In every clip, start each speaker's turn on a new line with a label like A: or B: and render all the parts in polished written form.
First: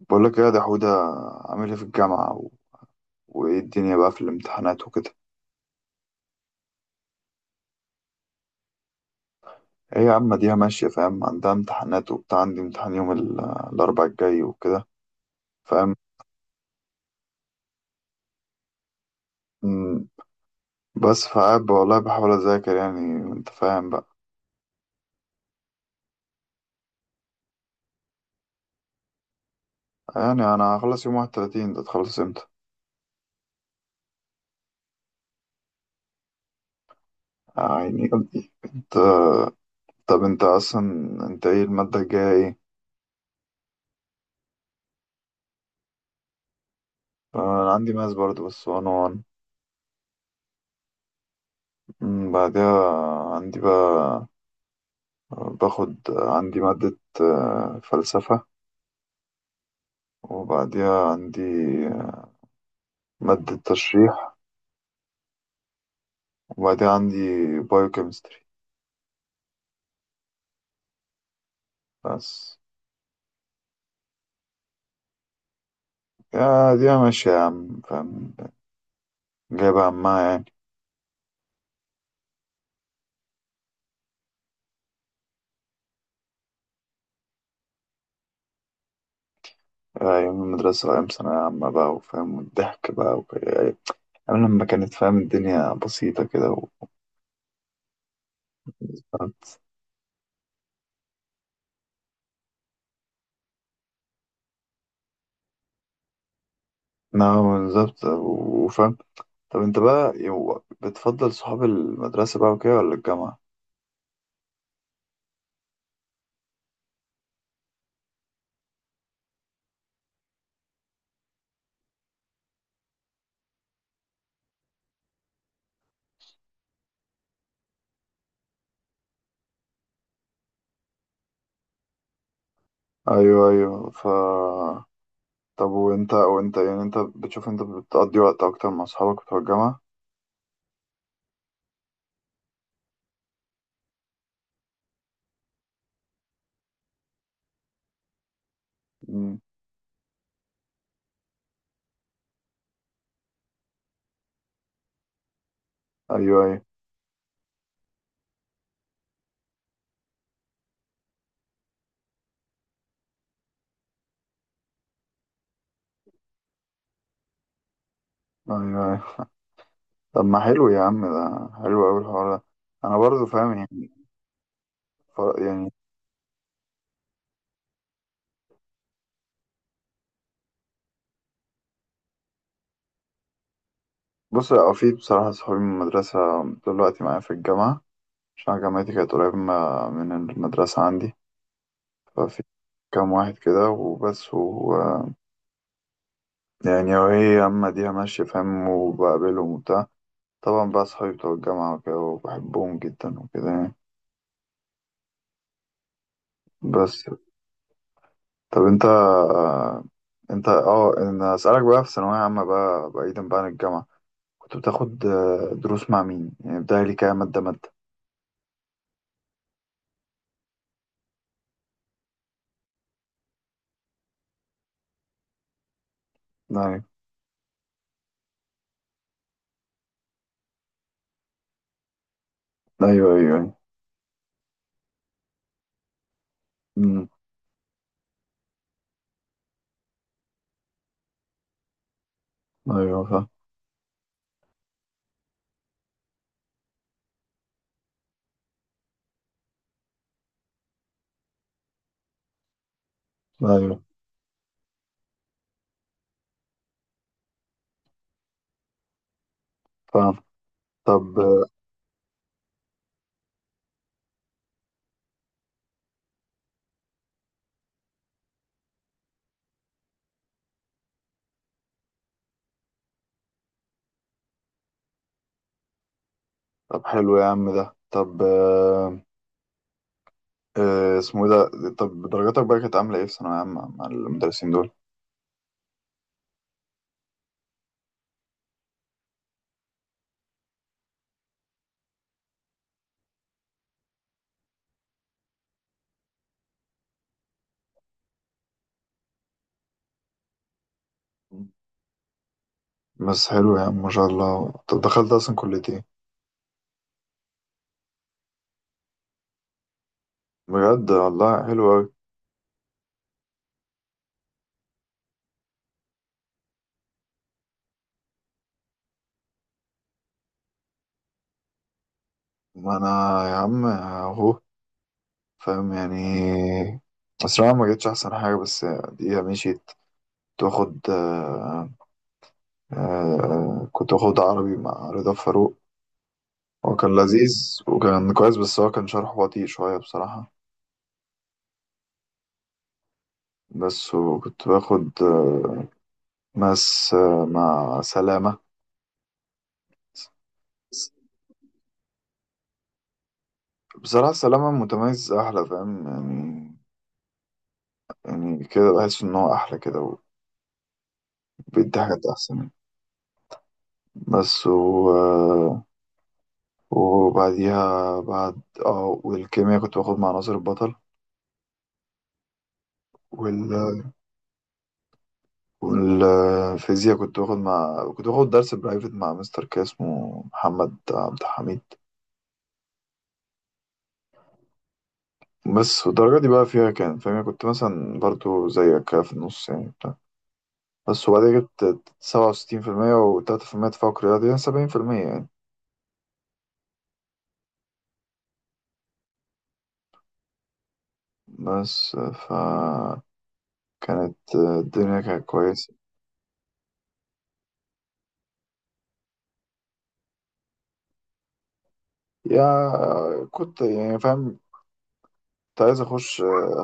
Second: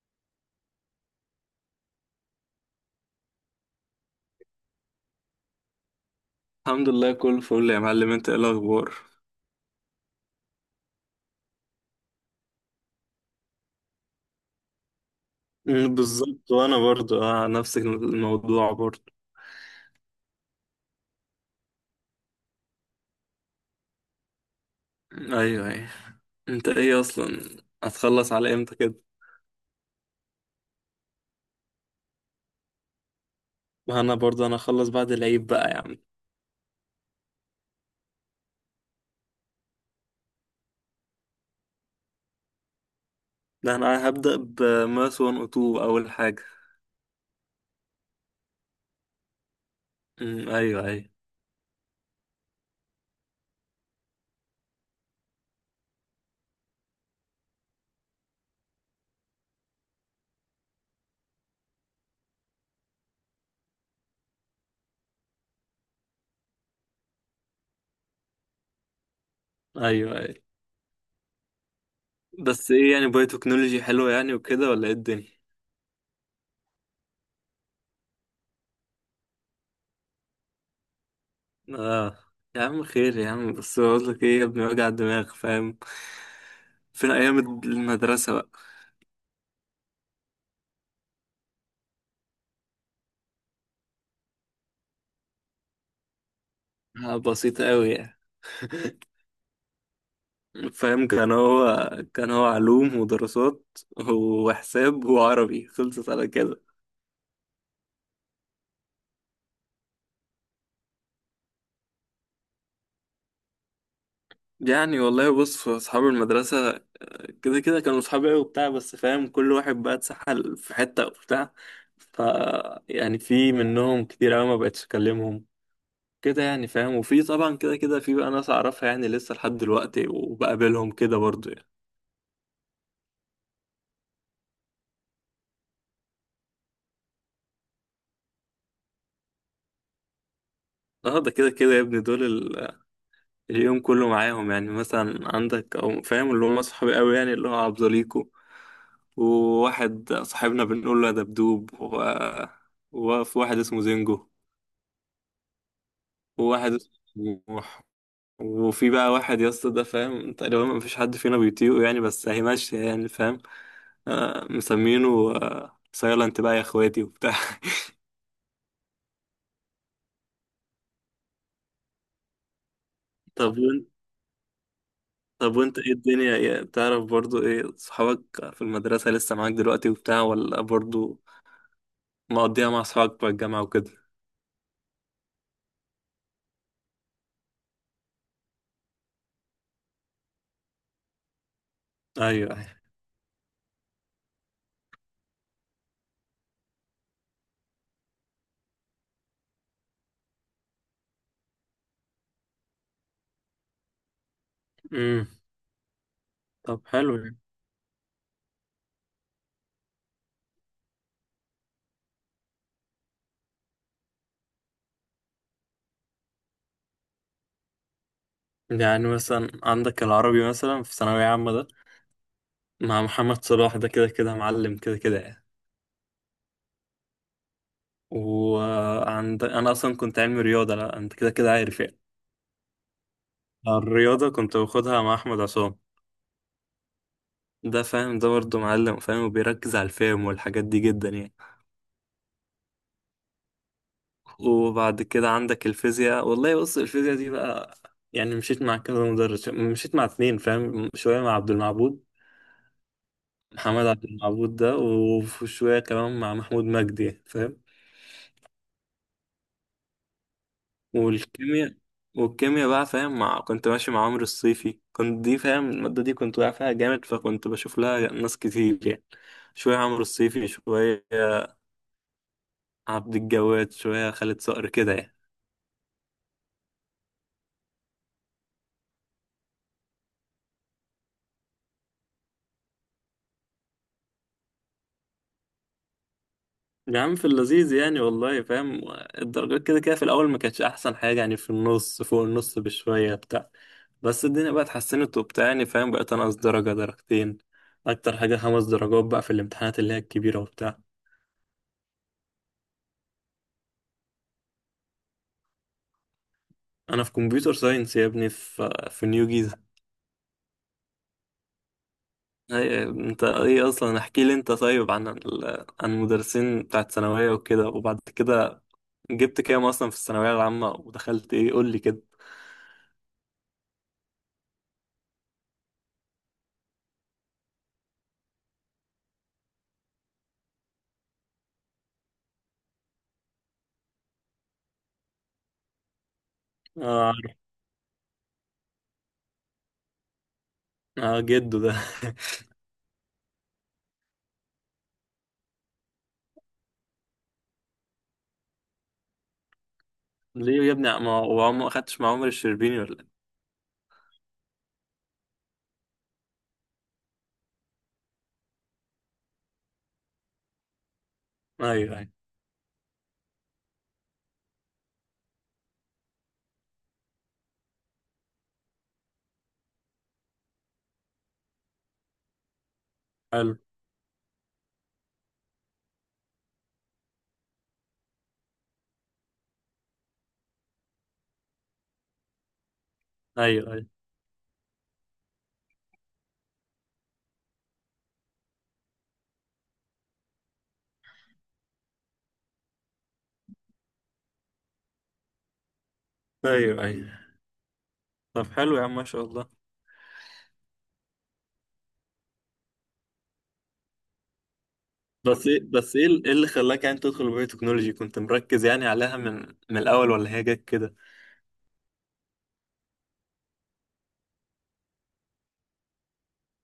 A: بقول لك ايه يا دحودة. عامل ايه في الجامعة وايه الدنيا بقى في الامتحانات وكده؟
B: الحمد لله، كله فل يا معلم. انت ايه الاخبار؟
A: ايه يا عم، دي ماشية، فاهم، عندها امتحانات وبتاع. عندي امتحان يوم الاربع الجاي وكده، فاهم.
B: بالظبط وانا برضو نفس الموضوع برضو.
A: مم، بس فقاعد بقى والله بحاول اذاكر يعني. انت فاهم بقى.
B: ايوه ايوه. انت ايه اصلا، هتخلص على امتى كده؟
A: يعني انا هخلص يوم 31. ده تخلص امتى؟
B: ما انا برضو هخلص بعد العيد بقى يا عم.
A: يعني قلبي انت. طب انت اصلا، انت ايه المادة الجاية ايه؟
B: ده انا هبدأ بماس 102 اول حاجة.
A: انا عندي ماس برضه بس وان وان.
B: مم، ايوه ايوه
A: بعدها عندي بقى، باخد عندي مادة فلسفة. وبعديها عندي مادة تشريح. وبعديها عندي بايوكيمستري
B: ايوه ايوه.
A: بس.
B: بس ايه يعني، باي تكنولوجي حلوه يعني وكده ولا ايه الدنيا؟
A: يا دي ماشية يا عم، فاهم، جايبة عمها يعني.
B: اه. يا عم خير يا عم، بس بقول لك ايه يا ابني، وجع الدماغ فاهم. فين ايام المدرسة بقى.
A: أيام المدرسة وأيام ثانوية عامة بقى، وفاهم، والضحك بقى يعني أيام لما كانت، فاهم، الدنيا بسيطة كده
B: آه، بسيطة قوي يعني. فاهم، كان هو علوم ودراسات وحساب وعربي، خلصت على كده.
A: نعم بالظبط، وفاهم. طب أنت بقى بتفضل صحاب المدرسة بقى وكده ولا الجامعة؟
B: يعني والله بص، في أصحاب المدرسة كده كده كانوا أصحابي أوي وبتاع، بس فاهم كل واحد بقى اتسحل في حتة وبتاع. ف يعني في منهم كتير أوي ما بقتش أكلمهم كده يعني فاهم. وفي طبعا كده كده، في بقى ناس أعرفها يعني لسه لحد دلوقتي وبقابلهم كده برضه يعني.
A: أيوه أيوه، طب وأنت يعني، أنت بتشوف أنت بتقضي وقت أكتر مع صحابك بتوع الجامعة؟
B: اه، ده كده كده يا ابني دول اليوم كله معاهم. يعني مثلا عندك، او فاهم، اللي هم صحابي قوي يعني، اللي هو عبد زليكو وواحد صاحبنا بنقول له يا دبدوب، وفي واحد اسمه زينجو،
A: ايوه ايوه
B: وواحد اسمه طموح. وفي بقى واحد يا اسطى، ده فاهم تقريبا ما فيش حد فينا بيطيقه يعني، بس هي ماشية يعني فاهم. آه مسمينه آه سايلنت بقى يا اخواتي وبتاع.
A: ايوه ايوه. طب ما حلو يا عم، ده حلو اوي الحوار ده. انا برضه فاهم
B: طب وانت
A: يعني.
B: طب
A: يعني
B: وانت ايه الدنيا إيه؟ بتعرف برضو ايه صحابك في المدرسة لسه معاك دلوقتي وبتاع، ولا برضو مقضيها مع أصحابك بقى الجامعة وكده؟
A: بص، هو في بصراحه صحابي من المدرسه دلوقتي معايا في الجامعه، عشان جامعتي كانت قريبه من المدرسه عندي.
B: أيوه
A: ففي
B: أيوه.
A: كام واحد كده وبس، و يعني، وهي اما ديها ماشيه، فاهم، وبقابلهم وبتاع. طبعا بقى صحابي بتوع الجامعه وكده، وبحبهم جدا وكده يعني.
B: أمم طب
A: بس.
B: حلو يعني.
A: طب انت اه ان اسالك بقى، في ثانويه عامه بقى، بعيدا بقى عن الجامعه، كنت بتاخد دروس مع مين يعني؟ بداية لي كام مادة مادة؟
B: يعني مثلا عندك العربي مثلا في ثانوية عامة ده، مع محمد صلاح، ده كده كده معلم كده كده يعني.
A: ايوه
B: وعند، أنا أصلا كنت علمي رياضة، لا أنت كده كده عارف يعني.
A: ايوه ايوه ايوه.
B: الرياضة كنت باخدها مع أحمد عصام.
A: أمم،
B: ده فاهم، ده برضه معلم فاهم، وبيركز على الفهم والحاجات دي جدا يعني.
A: أيوة، فاهم.
B: وبعد كده عندك الفيزياء، والله بص الفيزياء دي بقى يعني، مشيت مع كذا مدرس، مشيت مع اتنين فاهم، شوية مع عبد المعبود،
A: ايوه
B: محمد عبد المعبود ده، وفي شوية كمان مع محمود مجدي فاهم.
A: فاهم. طب
B: والكيمياء والكيمياء بقى فاهم، كنت ماشي مع عمرو الصيفي كنت، دي فاهم، المادة دي كنت واقع فيها جامد، فكنت بشوف لها ناس كتير يعني. شوية عمرو الصيفي، شوية عبد الجواد، شوية خالد صقر كده يعني.
A: طب حلو يا عم ده. طب اسمه ايه ده؟ طب درجاتك بقى كانت عاملة ايه في ثانوية عامة مع المدرسين دول؟
B: يا عم في اللذيذ يعني والله فاهم. الدرجات كده كده في الأول ما كانتش أحسن حاجة يعني، في النص فوق النص بشوية بتاع. بس الدنيا بقى اتحسنت وبتاع يعني فاهم، بقيت أنقص درجة درجتين، أكتر حاجة 5 درجات بقى في الامتحانات اللي هي الكبيرة وبتاع.
A: بس حلو يا عم، ما شاء الله. طب دخلت اصلا كلية ايه؟
B: أنا في كمبيوتر ساينس يا ابني، في نيو جيزة.
A: بجد والله حلو أوي.
B: هي أنت إيه أصلا، احكي لي أنت طيب عن عن المدرسين بتاعت ثانوية وكده، وبعد كده جبت كام أصلا في الثانوية العامة ودخلت إيه، قول لي كده.
A: ما أنا، يا عم أهو، فاهم يعني. بس أنا ما جتش أحسن حاجة، بس دي مشيت. كنت باخد كنت واخد عربي مع رضا فاروق. هو كان
B: آه،
A: لذيذ وكان كويس، بس هو كان شرحه بطيء شوية بصراحة.
B: آه جده ده.
A: بس وكنت باخد ماس مع سلامة.
B: ليه يا ابني ما هو ما اخدتش مع عمر الشربيني ولا إيه؟
A: بصراحة سلامة متميز أحلى، فاهم يعني. يعني كده بحس إن هو أحلى كده، وبيدي
B: ايوه
A: حاجات
B: ايوه
A: أحسن يعني. بس و... آه، وبعديها بعد اه، والكيمياء كنت باخد مع ناصر البطل وال...
B: حلو.
A: والفيزياء كنت باخد درس برايفت مع مستر كده اسمه محمد عبد الحميد.
B: ايوه ايوه.
A: بس. والدرجة دي بقى فيها كان، فاهم يعني، كنت مثلا برضو زيك كده في النص يعني بتاع. بس وبعدين جبت 67%، وتلاتة في المية تفوق رياضي، يعني 70% يعني.
B: ايوه ايوه. طب حلو يا عم ما شاء الله.
A: بس كانت الدنيا كانت كويسة.
B: بس ايه إيه اللي خلاك يعني تدخل بايو تكنولوجي؟ كنت مركز يعني عليها من الاول ولا هي جت كده؟
A: يا كنت يعني فاهم، كنت عايز أخش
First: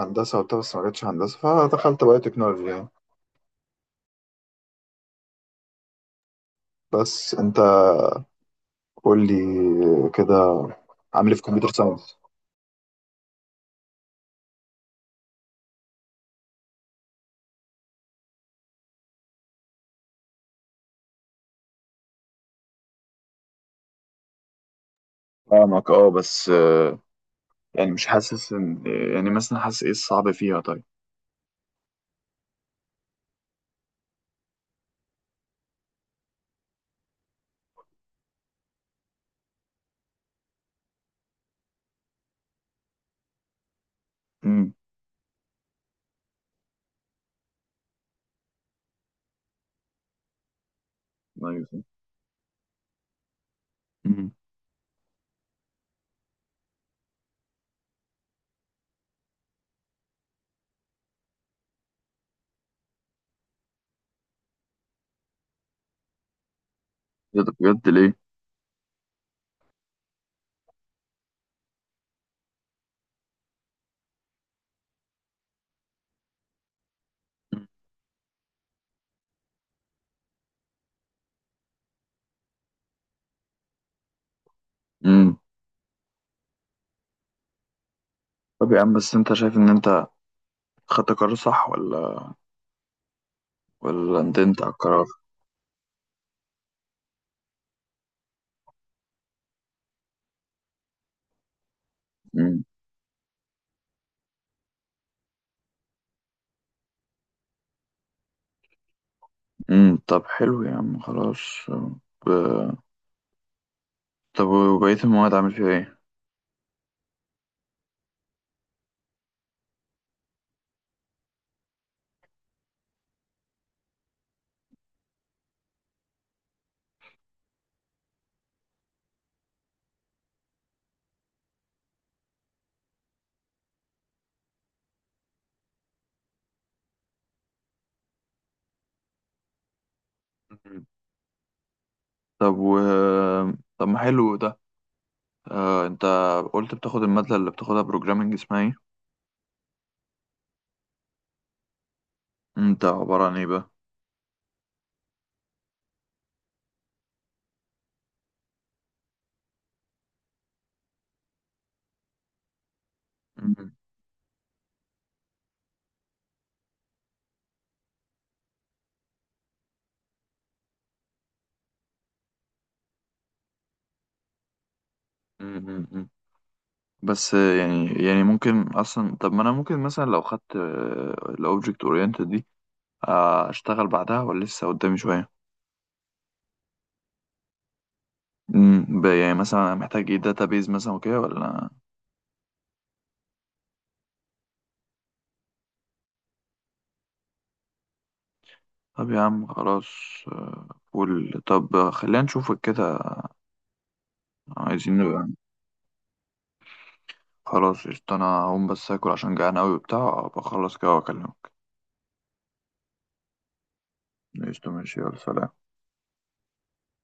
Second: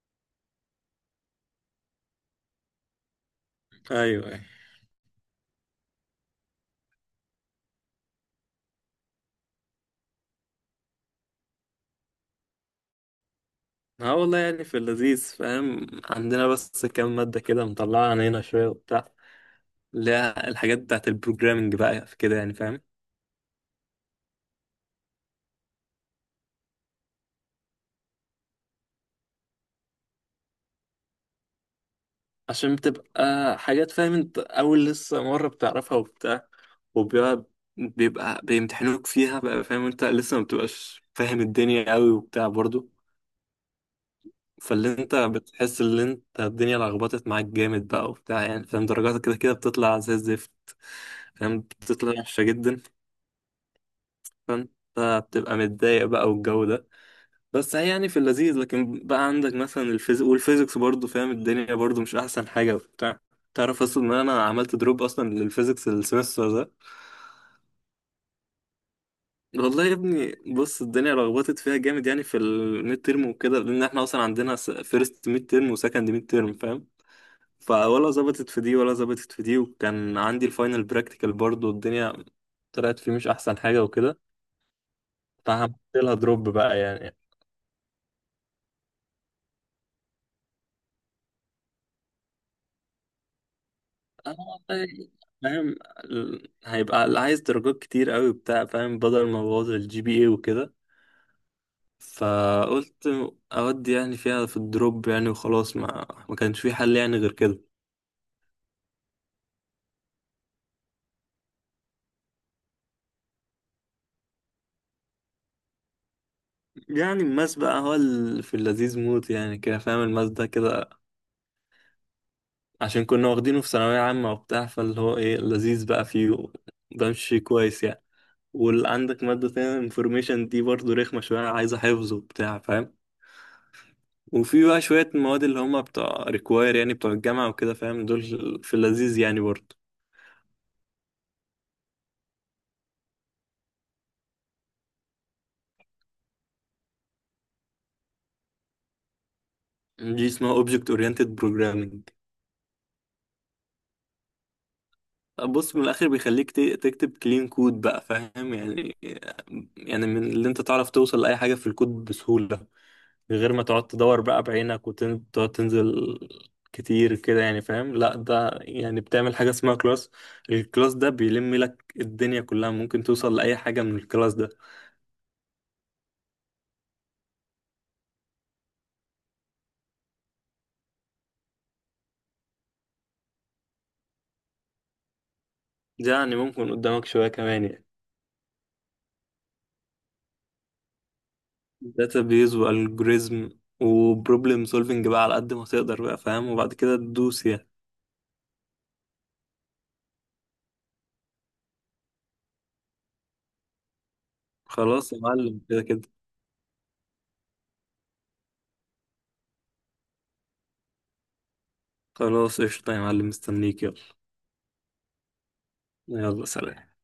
A: هندسة وبتاع، بس ما جاتش هندسة فدخلت بقى تكنولوجي يعني.
B: ايوه ايوه.
A: بس أنت قول لي كده، عامل ايه في كمبيوتر ساينس؟
B: اه والله يعني في اللذيذ فاهم عندنا، بس كام مادة كده مطلعة علينا شوية وبتاع، اللي هي الحاجات بتاعت البروجرامنج بقى في كده يعني فاهم.
A: فاهمك اه. بس يعني مش حاسس ان، يعني مثلا حاسس ايه الصعب فيها طيب؟
B: عشان بتبقى حاجات فاهم، انت اول لسه مرة بتعرفها وبتاع، وبيبقى بيبقى بيمتحنوك فيها بقى فاهم، انت لسه ما بتبقاش فاهم الدنيا قوي وبتاع برضو.
A: امم.
B: فاللي انت بتحس ان انت الدنيا لخبطت معاك جامد بقى وبتاع يعني فاهم، درجاتك كده كده بتطلع زي الزفت، فاهم
A: ايوه.
B: بتطلع وحشة جدا.
A: امم.
B: فانت بتبقى متضايق بقى والجو ده. بس هي يعني في اللذيذ، لكن بقى عندك مثلا الفيزيك والفيزيكس برضو فاهم، الدنيا برضو مش احسن حاجة وبتاع. تعرف اصلا ان انا عملت دروب اصلا للفيزيكس السمستر ده؟
A: إيه ده؟ بجد؟ ليه؟
B: والله يا ابني بص، الدنيا لخبطت فيها جامد يعني في الميد ترم وكده، لان احنا اصلا عندنا فيرست ميد ترم وسكند ميد ترم فاهم، فولا ظبطت في دي ولا ظبطت في دي، وكان عندي الفاينل براكتيكال برضه الدنيا طلعت فيه مش احسن حاجه وكده.
A: امم.
B: فعملت لها دروب بقى يعني.
A: طب يا عم، بس انت شايف ان انت خدت قرار صح، ولا
B: أنا
A: ندمت على
B: والله
A: القرار؟
B: فاهم هيبقى اللي عايز درجات كتير قوي بتاع فاهم، بدل ما بوظ الجي بي اي وكده،
A: امم.
B: فقلت اودي يعني فيها في الدروب يعني وخلاص، ما كانش في حل يعني غير كده.
A: امم. طب حلو يا عم، خلاص. ب- طب وبقية المواد عامل فيها ايه؟
B: يعني الماس بقى في اللذيذ موت يعني كده فاهم، الماس ده كده عشان كنا واخدينه في ثانوية عامة وبتاع، فاللي هو ايه لذيذ بقى فيه، بمشي كويس يعني. وعندك مادة تانية انفورميشن دي برضه رخمة شوية، عايزة حفظ وبتاع فاهم. وفي بقى شوية مواد اللي هما بتوع ريكواير يعني بتوع الجامعة وكده فاهم دول، في اللذيذ يعني برضه.
A: مم. طب طب ما حلو ده. آه، انت قلت بتاخد المادة اللي بتاخدها بروجرامنج، اسمها ايه؟
B: دي اسمها اوبجكت اورينتد بروجرامنج.
A: انت عبارة عن ايه بقى؟
B: بص من الاخر بيخليك تكتب كلين كود بقى فاهم يعني، يعني من اللي انت تعرف توصل لاي حاجه في الكود بسهوله، من غير ما
A: مم.
B: تقعد تدور بقى بعينك وتقعد تنزل كتير كده يعني فاهم. لا، ده يعني بتعمل حاجة اسمها كلاس، الكلاس ده بيلم لك الدنيا كلها، ممكن توصل لأي حاجة من الكلاس ده.
A: مم. مم. مم. بس يعني ممكن اصلا، طب ما انا ممكن مثلا لو خدت الاوبجكت اورينتد دي اشتغل بعدها، ولا لسه قدامي شوية؟
B: ده يعني ممكن قدامك شوية كمان يعني.
A: مم. يعني مثلا أنا محتاج ايه؟ داتابيز مثلا وكده ولا؟
B: داتابيز والجوريزم وبروبلم سولفنج بقى، على قد ما تقدر بقى فاهم، وبعد كده تدوس يعني.
A: طب يا عم، خلاص قول. طب خلينا نشوفك كده. عايزين
B: خلاص يا
A: نبقى.
B: معلم كده كده.
A: خلاص قشطة، انا هقوم بس اكل عشان جعان اوي وبتاع، بخلص كده واكلمك.
B: خلاص قشطة يا معلم، مستنيك يلا.
A: قشطة، ماشي، يلا سلام.
B: يلا سلام.